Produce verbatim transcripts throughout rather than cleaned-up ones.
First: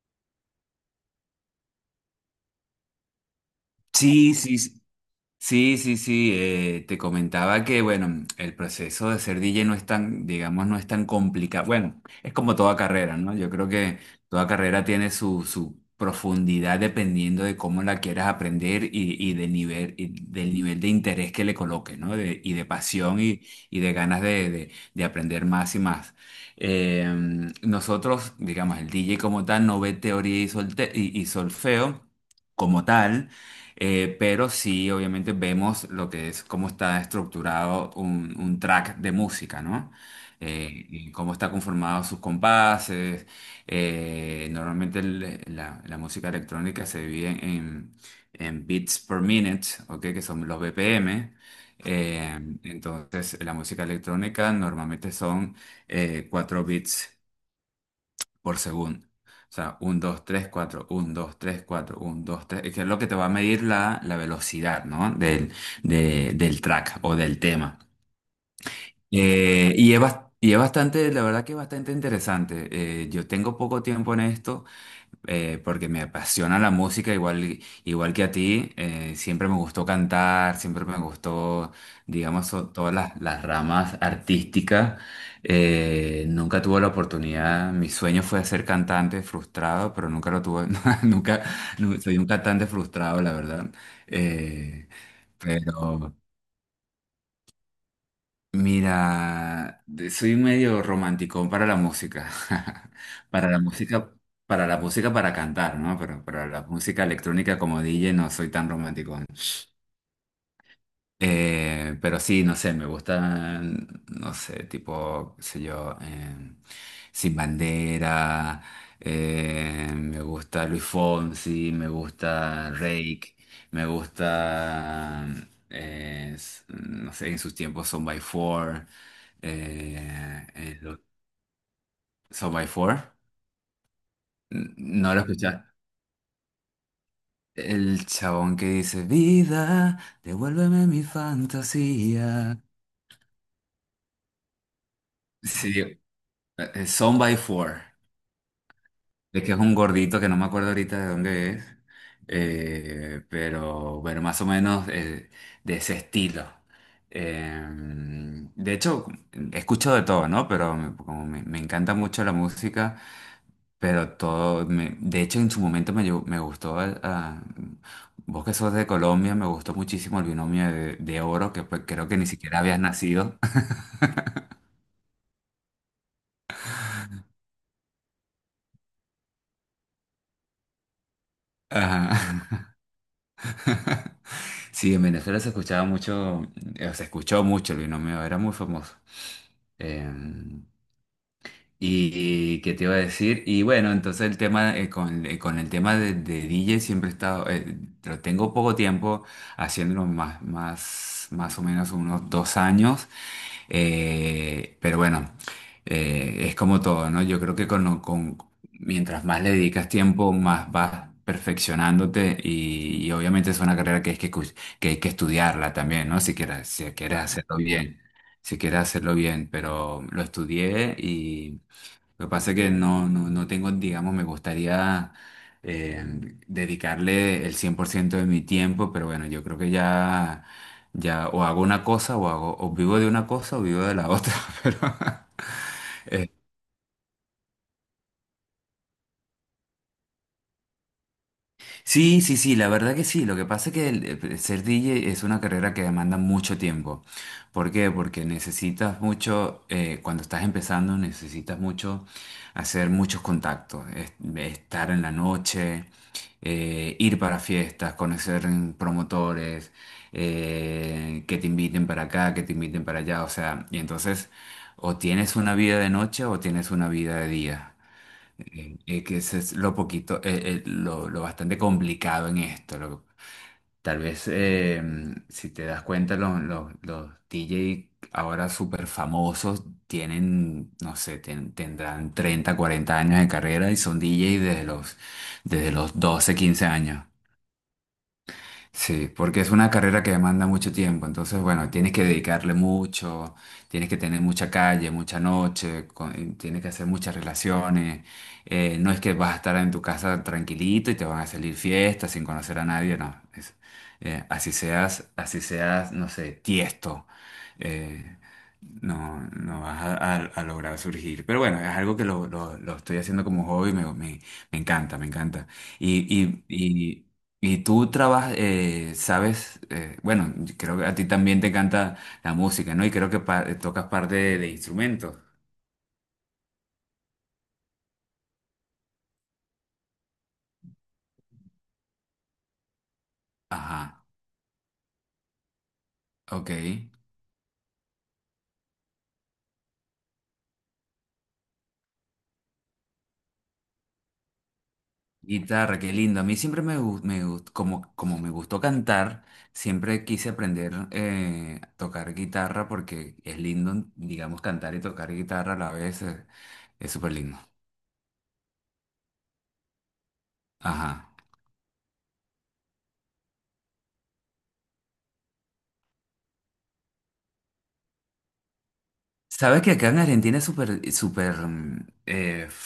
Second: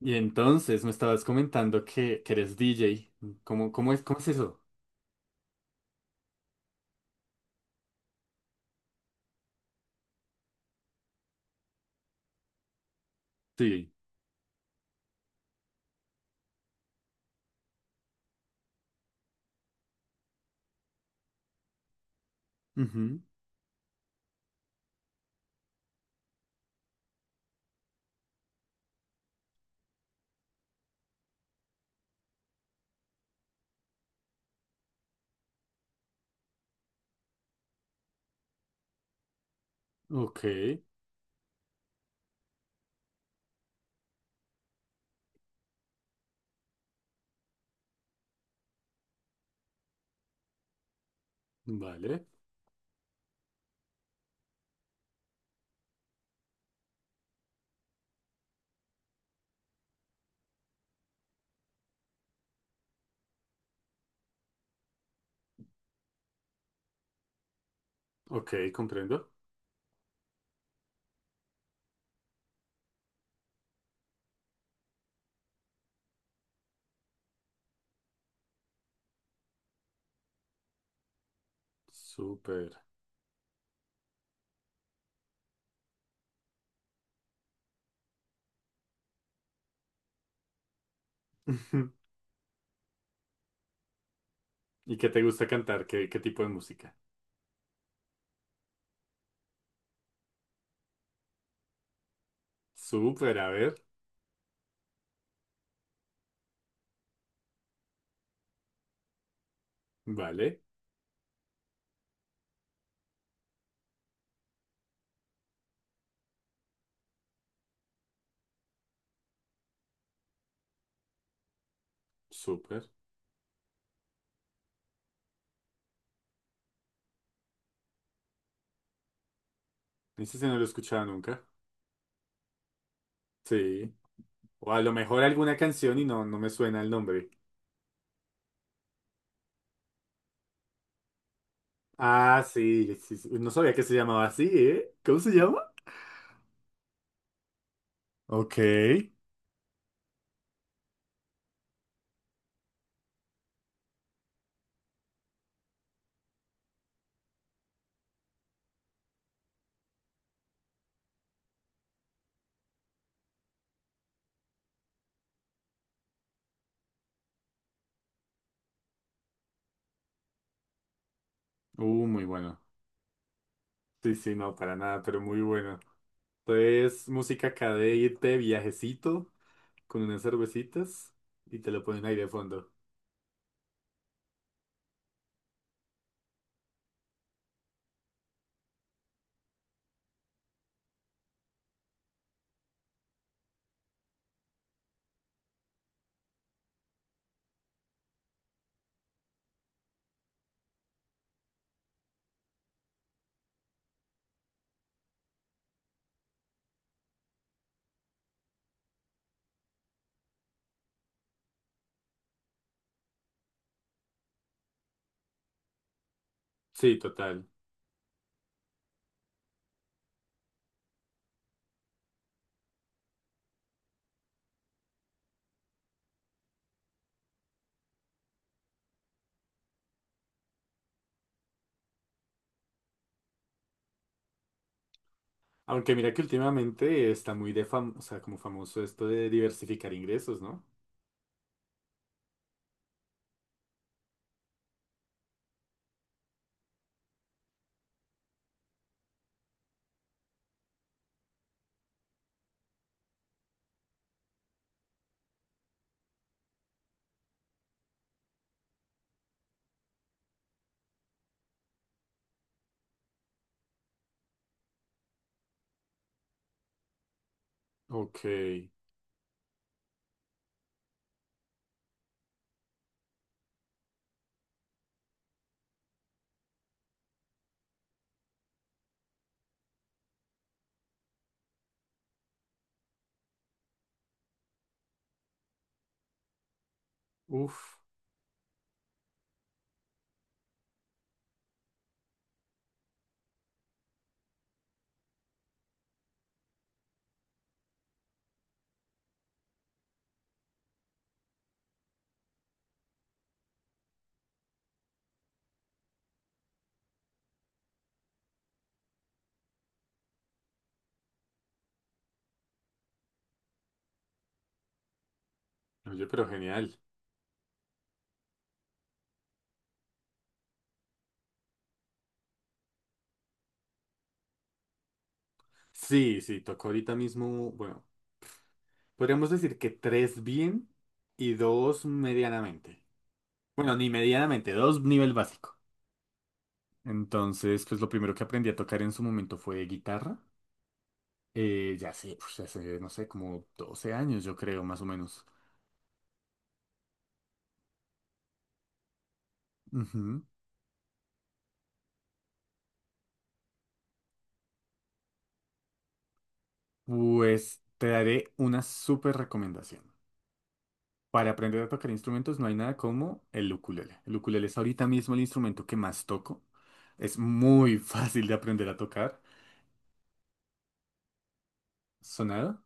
Y entonces me estabas comentando que, que eres D J. ¿Cómo, cómo es, cómo es Sí, sí, eso? sí, sí, sí, sí, eh, te comentaba que, bueno, el proceso de ser D J no es tan, digamos, no es tan complicado. Bueno, es como toda carrera, ¿no? Yo creo Sí. que toda carrera tiene su, su profundidad dependiendo de cómo la quieras aprender y, y del nivel, y del nivel de interés que le coloques, ¿no? De- y de pasión Ujú. y, y de ganas de, de- de aprender más y más. Eh, Nosotros, digamos, el D J como tal no ve teoría y solte- y y solfeo como tal. Eh, pero sí, obviamente vemos lo que es, cómo está estructurado un, un track de música, ¿no? Ok, Eh, y cómo está conformado sus compases. Eh, normalmente el- la, la música electrónica se divide en, en beats per minute, ¿ok? Que son los B P M. vale. Eh, entonces, la música electrónica normalmente son eh, cuatro bits por segundo. O sea, uno, dos, tres, cuatro, uno, dos, tres, cuatro, uno, dos, tres, que es lo que te va a medir la, la velocidad, ¿no? Del, de- del track o del tema. Ok, comprendo. Eh, y es, bas- y es bastante, la verdad que es bastante interesante. Eh, yo tengo poco tiempo en esto, eh, porque me apasiona la música, igual, igual que a ti. Eh, siempre me gustó cantar, siempre me gustó, digamos, so- Súper. todas las, las ramas artísticas. Eh, nunca tuve la oportunidad, mi sueño fue ser cantante frustrado, pero nunca lo tuve, nunca, Ujú. nu- soy un cantante frustrado, la verdad. Eh, ¿Y qué te gusta cantar? ¿Qué, pero qué tipo de música? mira, de- soy medio romántico para la música. Súper, a Para la ver. música, para la música para cantar, ¿no? Pero para la música electrónica como D J no soy tan romántico. Vale, Eh, pero sí, no sé, me gustan, no sé, tipo, qué sé yo, eh, Sin Bandera, eh, me gusta Luis Fonsi, me gusta súper. Reik, me gusta, eh, s- no sé, en sus tiempos Son by Four. Ese sí eh, no lo he eh, lo- escuchado nunca. Son by Four. Sí. O N- a lo No lo mejor alguna escuchas. canción y no, no me suena el nombre. El chabón que dice, vida, devuélveme mi Ah, fantasía. sí, sí, sí. No sabía que se llamaba así, ¿eh? ¿Cómo se llama? Sí, Eh, eh, Son by Four, Ok. de que es un gordito que no me acuerdo ahorita de dónde es, eh, pero bueno, más o menos, eh, de ese estilo. Eh, de hecho, escucho de todo, ¿no? Pero me- como me, me encanta mucho la música, pero todo, me- de hecho en su momento me, llevó- me gustó, el- a- vos que sos de Colombia, me gustó muchísimo el binomio de, de oro, que Uh, pues, creo que muy ni bueno. siquiera habías nacido. Sí, sí, no, para nada, pero muy bueno. Entonces, música acá de irte de viajecito con unas cervecitas y te lo ponen ahí de Ajá. fondo. Sí, en Venezuela se escuchaba mucho, eh, se escuchó mucho el binomio, era muy famoso. Em, y qué te iba a decir, y bueno, entonces el tema, eh, con, eh, con el tema de, de D J siempre he estado, eh, pero tengo poco tiempo haciéndolo, más, más, más o menos unos dos años, eh, pero bueno, eh, es como todo, ¿no? Yo creo que con, con- mientras más le dedicas tiempo, más vas perfeccionándote y, y obviamente es una carrera que es que, cu- que hay que estudiarla también, ¿no? Si quieres, si Sí, quieres total. hacerlo bien, si quieres hacerlo bien, pero lo estudié. Lo que pasa es que no, no, no tengo, digamos, me gustaría, eh, dedicarle el cien por ciento de mi tiempo, pero bueno, yo creo que ya, ya o hago una cosa o hago, o vivo de una cosa o vivo de la otra, pero Aunque mira que últimamente está muy de fam, o sea, como famoso esto de diversificar ingresos, ¿no? sí, sí, sí, la verdad que sí. Lo que pasa es que el- eh, ser D J es una carrera que demanda mucho tiempo. ¿Por qué? Porque necesitas mucho, eh, cuando estás empezando, necesitas mucho hacer muchos contactos, es- estar en la noche, eh, ir para fiestas, conocer, mm, promotores, eh, que te inviten para acá, que te inviten para allá. O sea, y entonces o tienes una vida de noche o tienes una vida de día, Ok. eh, eh, que ese es lo poquito, eh, eh, lo, lo bastante complicado en esto. Lo- tal vez, eh, si te das cuenta, los, los, los D J ahora súper famosos tienen, no sé, ten- tendrán treinta cuarenta años de carrera y son D J desde los, desde los doce quince años. Uf. Sí, porque es una carrera que demanda mucho tiempo, entonces bueno, tienes que dedicarle mucho, tienes que tener mucha calle, mucha noche, con- eh, tienes que hacer muchas relaciones, eh, no es que vas a estar en tu casa tranquilito y te van a salir fiestas sin conocer a nadie, no, es- eh, así seas, así seas, no sé, Tiesto, eh, no, no vas a, a- a lograr surgir, pero bueno, es algo que lo, lo- lo estoy haciendo como hobby, me, me- me encanta, me encanta. Oye, pero Y, genial. y, y tú trabajas, eh, sabes, eh, bueno, creo que a ti también te encanta la música, ¿no? Y creo que pa- tocas parte de, de instrumentos. Sí, sí, tocó ahorita mismo, bueno, podríamos decir que tres bien y dos medianamente. Bueno, ni Ajá, medianamente, dos nivel básico. ok. Entonces, pues lo primero que aprendí a tocar en su momento fue guitarra. Eh, ya sé, pues, hace, no sé, como doce años, yo creo, más o menos. Guitarra, qué lindo. A mí siempre me, gu- me gust- como, como me gustó cantar, siempre Ujú. quise aprender, eh, a tocar guitarra porque es lindo, digamos, cantar y tocar guitarra a la vez, eh, es súper lindo. Pues te daré una súper recomendación. Ajá. Para aprender a tocar instrumentos no hay nada como el ukulele. El ukulele es ahorita mismo el instrumento que más toco. Es muy fácil de aprender a tocar. ¿Sabes que acá en Argentina es súper, súper, mm, eh, ¿Sonado?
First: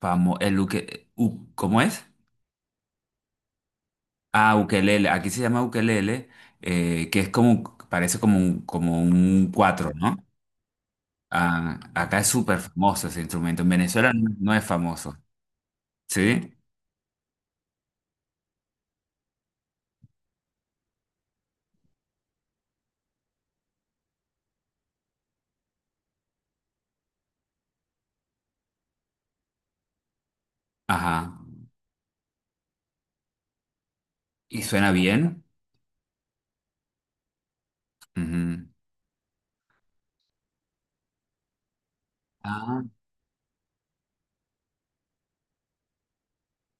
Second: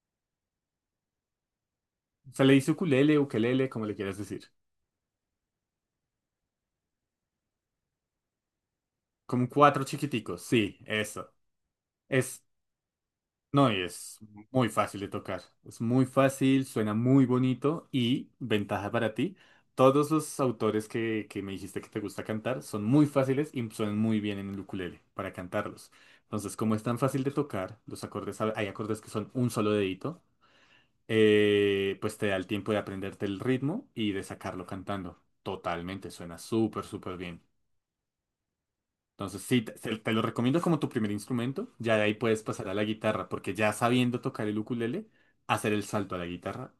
famo- el uke- u- ¿cómo es? Se le dice ukulele, ukelele, como le quieras decir. Ah, ukelele. Aquí se llama ukelele, eh, que es como, parece como un, como Como un cuatro cuatro, ¿no? chiquiticos, sí, eso. Ah, acá es Es súper famoso ese instrumento. En No, y Venezuela es no, no es muy fácil de famoso, tocar. Es muy ¿sí? fácil, suena muy bonito y ventaja para ti. Todos los autores que, que me dijiste que te gusta cantar son muy fáciles y suenan muy bien en el ukulele para cantarlos. Entonces, como es tan fácil de tocar, los acordes, a- hay acordes que son un solo dedito, Ajá. eh, pues te da el tiempo de aprenderte el ritmo y de ¿Y sacarlo suena cantando. bien? Totalmente, suena súper, súper bien. Ujú. Entonces, sí, te, se- te lo recomiendo como tu primer instrumento. Ya de ahí puedes pasar a Ah, la guitarra, porque ya sabiendo tocar el ukulele, hacer el salto a la guitarra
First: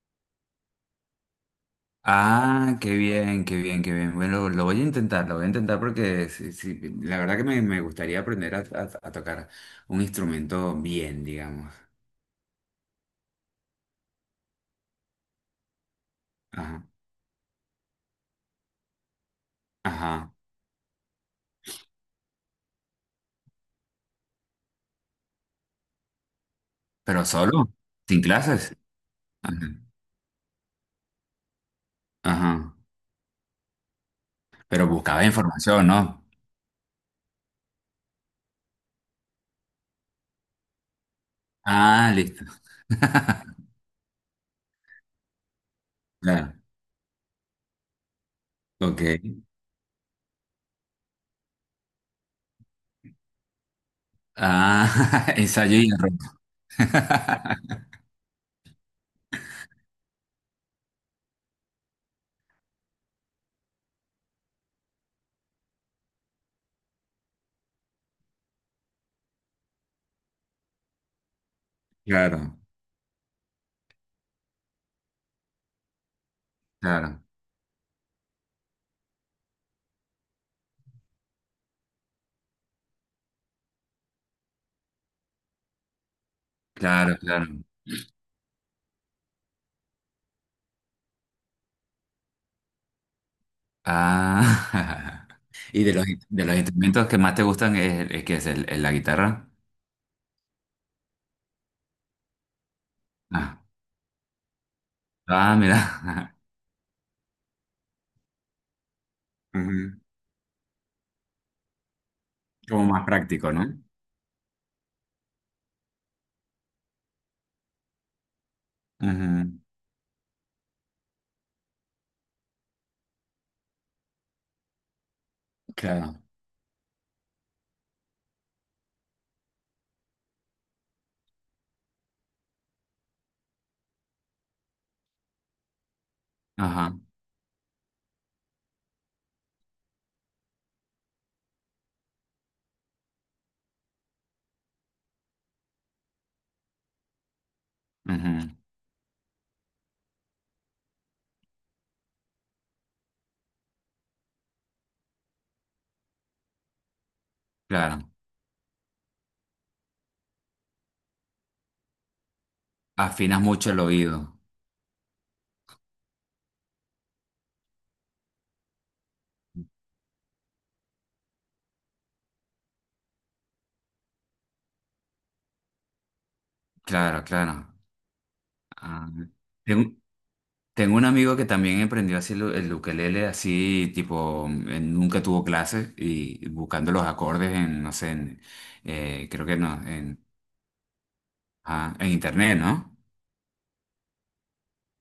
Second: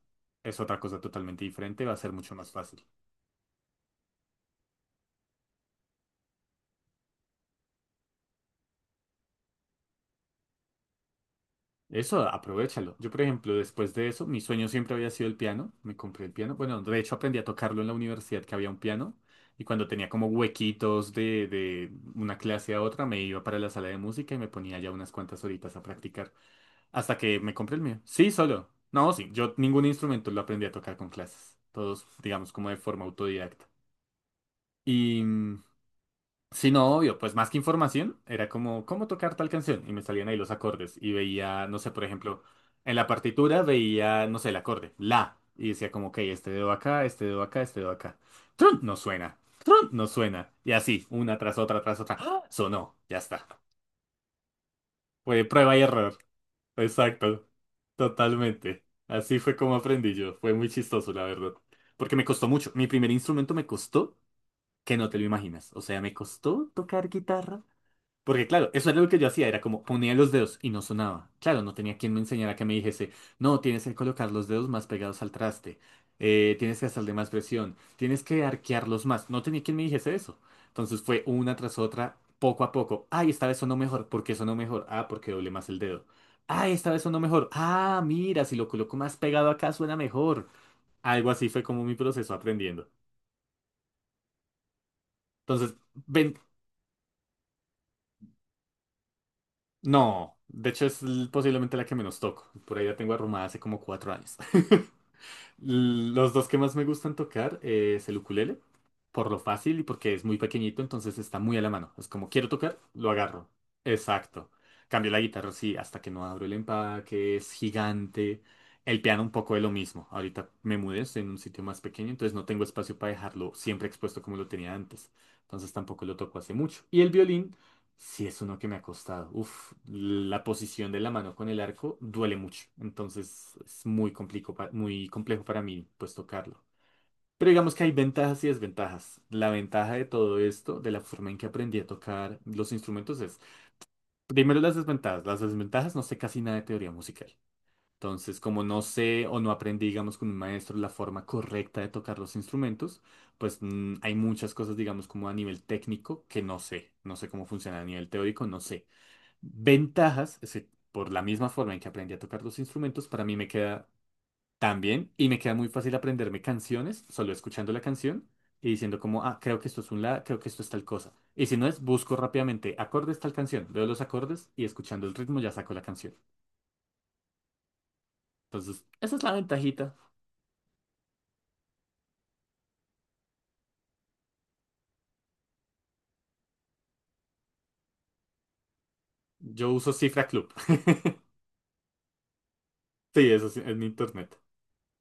es otra cosa totalmente diferente, va a ser mucho más ah, fácil. qué bien, qué bien, qué bien. Bueno, lo voy a intentar, lo voy a intentar porque sí, sí, la verdad que me, me gustaría aprender a, a- a tocar un instrumento bien, digamos. Eso, aprovechalo. Yo, por ejemplo, después de eso, mi sueño siempre había sido el piano. Me compré el piano. Bueno, Ajá, de hecho aprendí a tocarlo en la universidad, que había un piano. Y cuando tenía como ajá. huequitos de, de una clase a otra, me iba para la sala de música y me ponía ya unas cuantas horitas a practicar. Hasta ¿Pero que me solo? compré el mío. ¿Sin Sí, solo. clases? No, sí, yo Ajá. ningún instrumento lo aprendí a tocar con clases. Todos, digamos, como Ajá. de forma autodidacta. Pero Y buscaba mm, información, ¿no? sí, no, obvio, pues más que información, era como cómo tocar tal canción. Y me salían ahí los acordes. Y veía, no sé, por Ah, ejemplo, listo. en la partitura veía, no sé, el acorde, la. Y decía como, ok, este Claro, dedo acá, este dedo acá, este dedo acá. Trun, no ok. suena. Trun, no suena. Y así, una tras otra, tras otra. ¡Ah! Sonó, ya está. Ah, Fue prueba ensayo y y error. error. Exacto, totalmente. Así fue como aprendí yo. Fue muy chistoso, la verdad. Porque me costó mucho. Mi primer instrumento me costó que no te lo imaginas. O sea, me costó tocar guitarra. Porque claro, eso era lo que yo hacía, era como ponía los dedos y no sonaba. Claro, no tenía quien me Claro, enseñara que me dijese, no, tienes que colocar los dedos más pegados al traste, eh, tienes que hacerle claro, más presión, tienes que arquearlos más. No tenía quien me dijese eso. Entonces fue una tras otra, poco a poco. Ay, esta vez sonó mejor. ¿Por qué sonó mejor? Ah, porque doblé más el dedo. Ay, esta vez claro, sonó claro. mejor. Ah, mira, si lo coloco más pegado acá suena mejor. Algo así fue como mi proceso aprendiendo. Ah, Entonces, y de los, ven- de los instrumentos que más te gustan es, es que es el, el- la guitarra. no, de hecho es l- posiblemente la que menos toco. Por ahí la tengo arrumada Ah, hace como cuatro años. ah, mira. Los dos que más me gustan tocar eh, es el ukulele, por lo fácil y Ujú. porque es muy pequeñito, entonces está muy a la mano. Es como quiero tocar, Como más lo agarro. práctico, ¿no? Exacto. Cambio la guitarra, sí, hasta que no abro el empaque, es gigante. El piano un poco Ujú, de lo mismo. Ahorita me mudé, estoy en un sitio más pequeño, entonces no tengo espacio para dejarlo siempre expuesto como lo tenía antes. Entonces tampoco lo claro, toco hace mucho. Y el violín. Sí, es uno que me ha costado. Uf, la posición de la mano con el arco duele mucho. Entonces es muy complico pa- muy complejo para mí, pues tocarlo. ajá, Pero digamos que hay ventajas y desventajas. La ventaja de todo esto, de la forma en que aprendí a tocar los instrumentos, es primero las desventajas. Las desventajas no sé casi nada de teoría musical. Entonces, ujú, como no sé o no aprendí, digamos, con un maestro la forma correcta de tocar los instrumentos, pues mm, hay muchas cosas, digamos, como a nivel técnico que no sé. No sé cómo funciona a nivel claro. teórico, no sé. Ventajas, es decir, por la misma forma en que aprendí a tocar los instrumentos, para mí Afinas me, mucho el queda oído. tan bien y me queda muy fácil aprenderme canciones solo escuchando la canción y diciendo como, ah, creo que esto es un la, creo que esto es tal cosa. Y si no es, busco rápidamente acordes tal canción, veo los acordes y escuchando el ritmo ya saco la canción. Claro, claro. Entonces, Ah, esa es la tengo- ventajita. tengo un amigo que también emprendió así el, el ukelele, así tipo, eh, nunca tuvo clases y buscando los acordes en, no sé, en, eh, creo que Yo no, uso Cifra en, Club. ah, en internet, ¿no? Sí, eso sí, es mi internet.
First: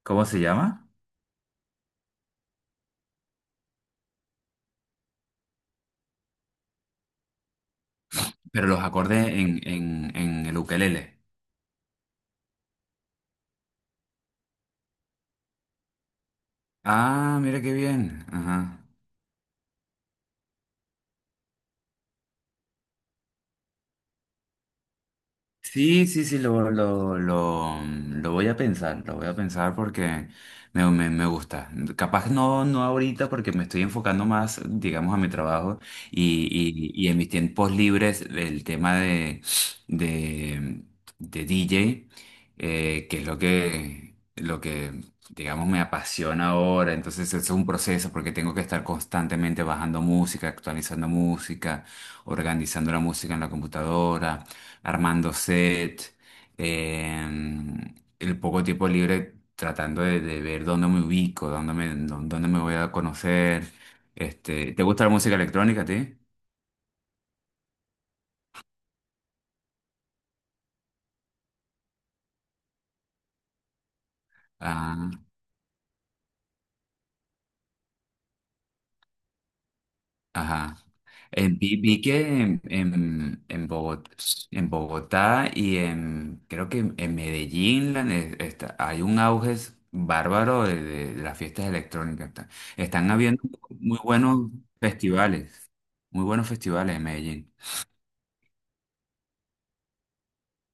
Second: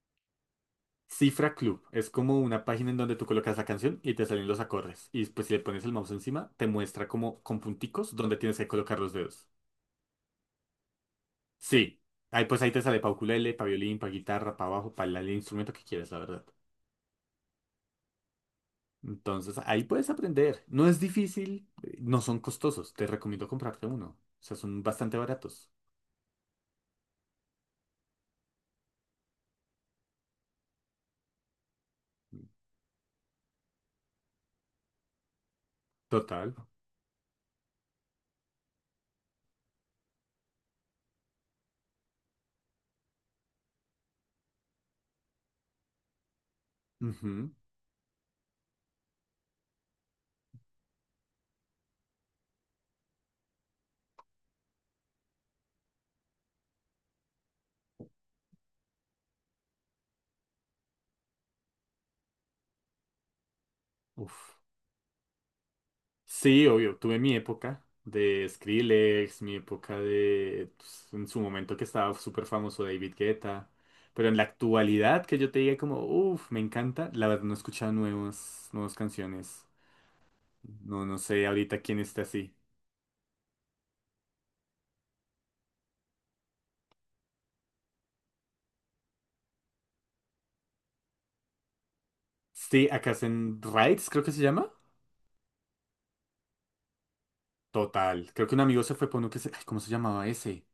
¿Cómo se llama? Cifra Club es como una página en donde tú colocas la canción y te salen los acordes. Y después si le pones el mouse encima, te muestra como con punticos donde tienes que Pero los colocar los acordes dedos. en, en, en el ukelele. Sí. Ahí, pues ahí te sale para ukulele, para violín, para guitarra, para bajo, para el instrumento que quieras, la verdad. Ah, mira qué bien. Ajá. Entonces ahí puedes aprender. No es difícil, eh, no son costosos. Te recomiendo comprarte uno. O sea, son bastante baratos. Sí, sí, sí, lo, lo, lo, lo voy a pensar, lo voy a pensar porque me, me, me gusta. Capaz no, no ahorita porque me estoy enfocando más, digamos, a mi trabajo, y, Total. y, y en mis tiempos libres el tema de, de, de D J, eh, que es lo que, lo que, digamos, me apasiona ahora. Entonces Ujú. es un proceso porque tengo que estar constantemente bajando música, actualizando música, organizando la música en la computadora armando set, em, el poco tiempo libre tratando de, de ver dónde me ubico, dónde me, dó- dónde me voy a conocer. Uf. Este, ¿te gusta la música electrónica a ti? Sí, obvio, tuve mi época de Skrillex, mi época de, pues, en su momento que estaba súper famoso David Guetta, pero en la Ah, actualidad que yo te diga como, uff, me encanta, la verdad no he escuchado nuevas, nuevas canciones. ajá. No, no, sé Eh, vi, ahorita quién Vi está que así. en, en, en Bogot- en Bogotá y en, creo que en en Medellín, la ne- está- hay un auge bárbaro de, de- de las fiestas electrónicas. Está- Sí, acá Están habiendo hacen muy Rights, creo que se buenos llama. festivales, muy buenos festivales en Medellín. Total, creo que un amigo se fue por uno que se, ay, ¿cómo se llamaba ese?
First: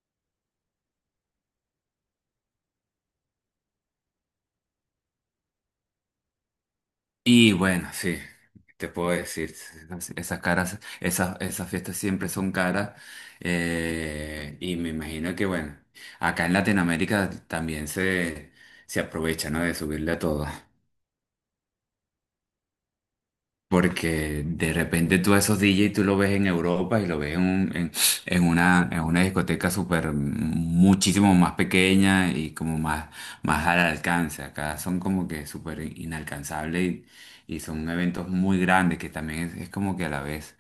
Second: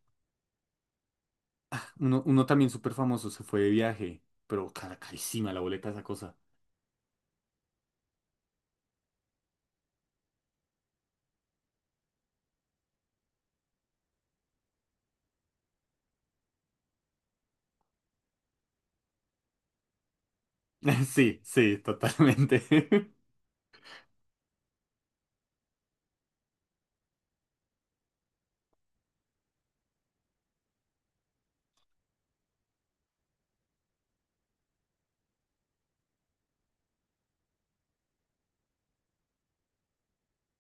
Uno, uno también súper famoso, se fue de viaje, pero cara, carísima la boleta de esa cosa. Y bueno, sí, te puedo decir, esas esas caras, esas, esas fiestas siempre son caras. Eh, y me imagino que, bueno, acá en Latinoamérica también se, se aprovecha, ¿no? De subirle a todo. Sí, sí, totalmente. Porque de repente tú a esos D J tú lo ves en Europa y lo ves en, un- en, en una, en una discoteca súper muchísimo más pequeña y como más, más al alcance. Acá son como que súper inalcanzables y, y son eventos muy grandes que también es, es como que a la vez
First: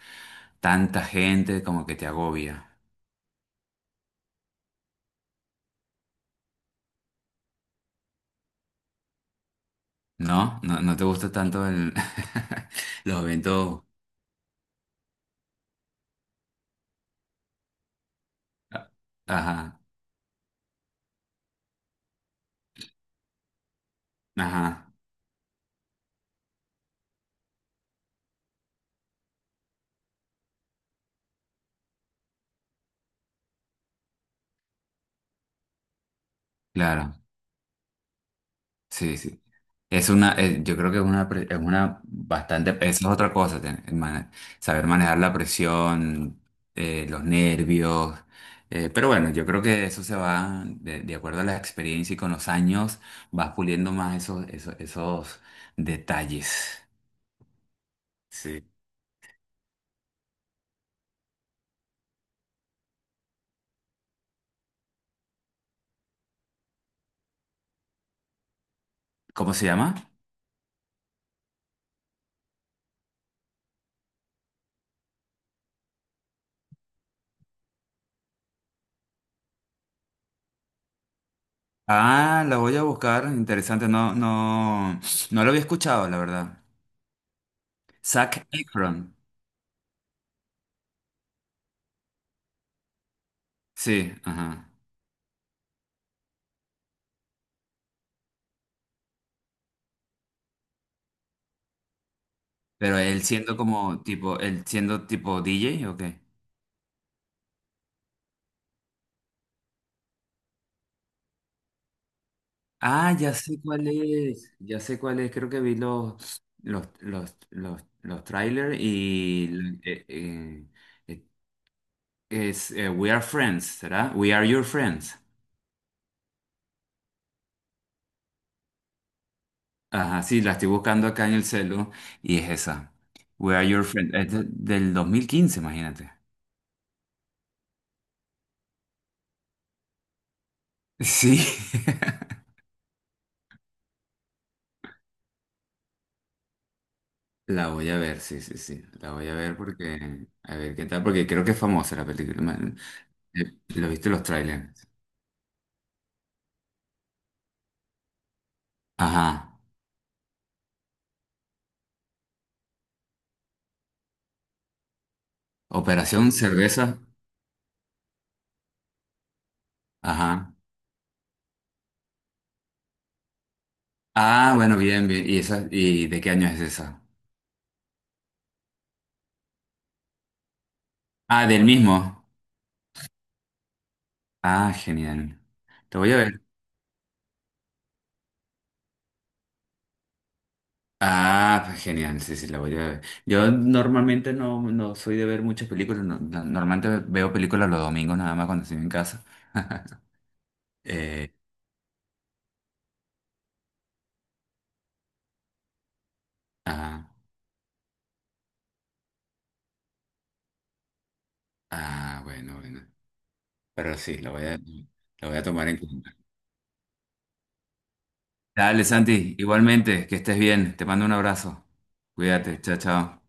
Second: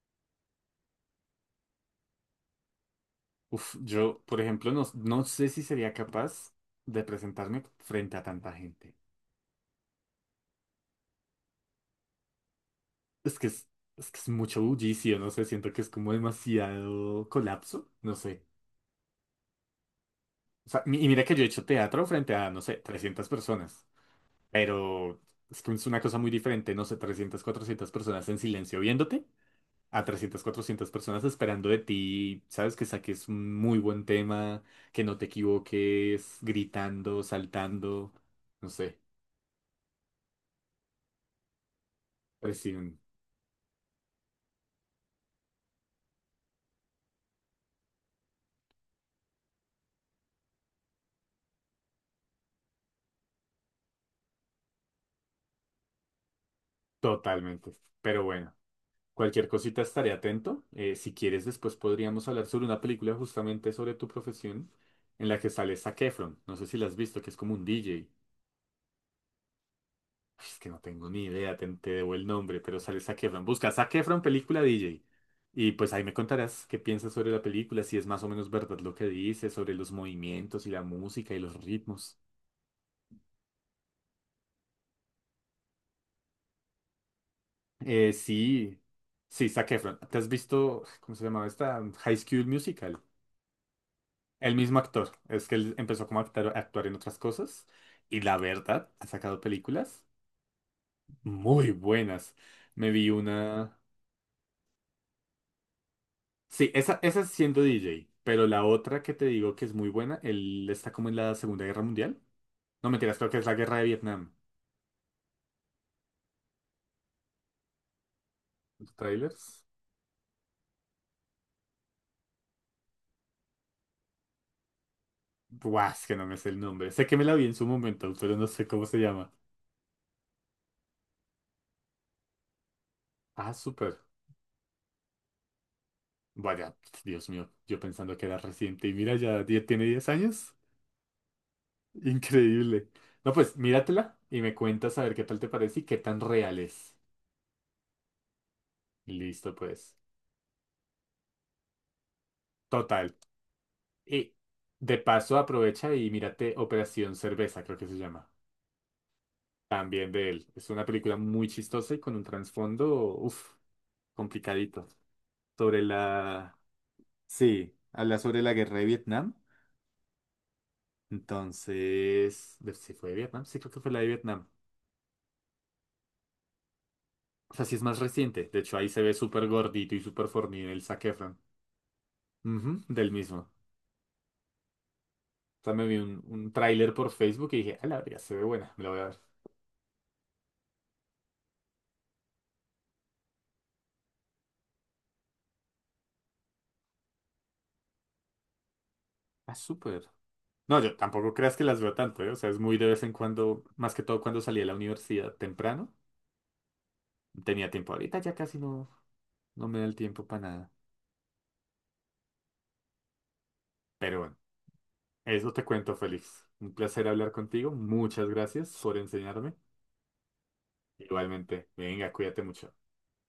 tanta gente como que te agobia. Uf, yo, por ejemplo, no, no sé si sería capaz de presentarme frente a tanta gente. ¿No? ¿No, no te gusta tanto el, los Es que es, eventos? es que es mucho bullicio, no sé, siento que es como demasiado colapso, no sé. Ajá, O sea, mi- y mira que yo he hecho teatro frente a, no sé, trescientas personas, ajá, pero es que es una cosa muy diferente, no sé, trescientas cuatrocientas personas en silencio viéndote, a trescientas cuatrocientas personas esperando de ti, sabes, que saques un muy buen tema, que no te equivoques, claro. gritando, saltando, no sé. Sí, sí. Es una, eh, yo creo que es una, pre- es una bastante, esa Presión. es otra cosa, ten- mane- saber manejar la presión, eh, los nervios, eh, pero bueno, yo creo que eso se va, de, de acuerdo a la experiencia y con los años, vas puliendo más esos, esos, esos detalles. Totalmente. Pero bueno, Sí. cualquier cosita estaré atento. Eh, si quieres, después podríamos hablar sobre una película justamente sobre tu profesión en la que sale Zac Efron. No sé si la has visto, que es como un D J. ¿Cómo se llama? Es que no tengo ni idea, te, te debo el nombre, pero sale Zac Efron. Busca Zac Efron película D J. Y pues ahí me contarás qué piensas sobre la película, si es más o menos verdad lo que dice, sobre los movimientos y la música y los ritmos. Ah, la voy a buscar, interesante, no, no, no lo había escuchado, la verdad. Eh, Zac sí, Efron, sí, Zac Efron. ¿Te has visto, cómo se llamaba esta? High School Musical. sí, El ajá. mismo actor. Es que él empezó como a actar- a actuar en otras cosas. Y la verdad, ha sacado películas muy buenas. Me Pero vi él siendo una. como tipo, él siendo tipo D J, ¿o qué? Sí, esa, esa es siendo D J. Pero la otra que te digo que es muy buena, él está como en la Segunda Guerra Mundial. No Ah, mentiras, creo ya que es la sé Guerra de cuál Vietnam. es, ya sé cuál es, creo que vi los, los, los, los, los trailers Los trailers. y, eh, eh, eh, es, eh, We Are Friends, ¿será? We Are Your Friends. Buah, es que no me sé el nombre. Sé que me la vi en su momento, pero no sé cómo se llama. Ajá, sí, la estoy buscando acá en el celu y es esa. Ah, We Are Your súper. Friends, es de- del dos mil quince, imagínate. Vaya, Dios mío, yo pensando que era reciente. Y mira, ya die- tiene diez años. Sí. Increíble. No, pues míratela y me cuentas a ver qué tal te parece y qué tan real es. La voy a ver, sí, sí, sí. La voy a Listo, ver pues. porque, a ver qué tal, porque creo que es famosa la película. Man, Total. eh, lo viste los Y trailers. de paso aprovecha y mírate Operación Cerveza, creo que se llama. Ajá. También de él. Es una película muy chistosa y con un trasfondo, uff, complicadito. Sobre Operación la... Cerveza. Sí, habla sobre la guerra de Vietnam. Ajá. Entonces, de- ¿sí fue de Vietnam? Sí, creo que fue la de Vietnam. Ah, bueno, bien, bien. ¿Y esa, y de qué año es esa? O sea, sí es más reciente. De hecho, ahí se ve súper gordito y súper fornido el Zac Efron. Ah, del mismo. Ujú, del mismo. Ah, genial. O sea, me vi Te voy a un, ver. un tráiler por Facebook y dije, a la verga, se ve buena, me la voy a ver. Ah, pues genial, sí, sí, la voy a ver. Yo normalmente no, no soy de ver muchas películas, no- no- normalmente veo películas los domingos nada más cuando estoy en casa. Ah, súper. No, yo tampoco Eh, creas que las veo tanto, ¿eh? O sea, es muy de vez en cuando, más que todo cuando salí de la universidad temprano. ah, Tenía tiempo ahorita, ya casi no, no, me da el tiempo para nada. ah, bueno, bueno. Pero sí, Pero lo bueno, voy a, lo voy a eso te tomar en cuento, cuenta. Félix. Un placer hablar contigo. Muchas gracias Dale, por Santi, enseñarme. igualmente, que estés bien. Te mando un abrazo. Igualmente, venga, cuídate Cuídate, mucho. chao, chao.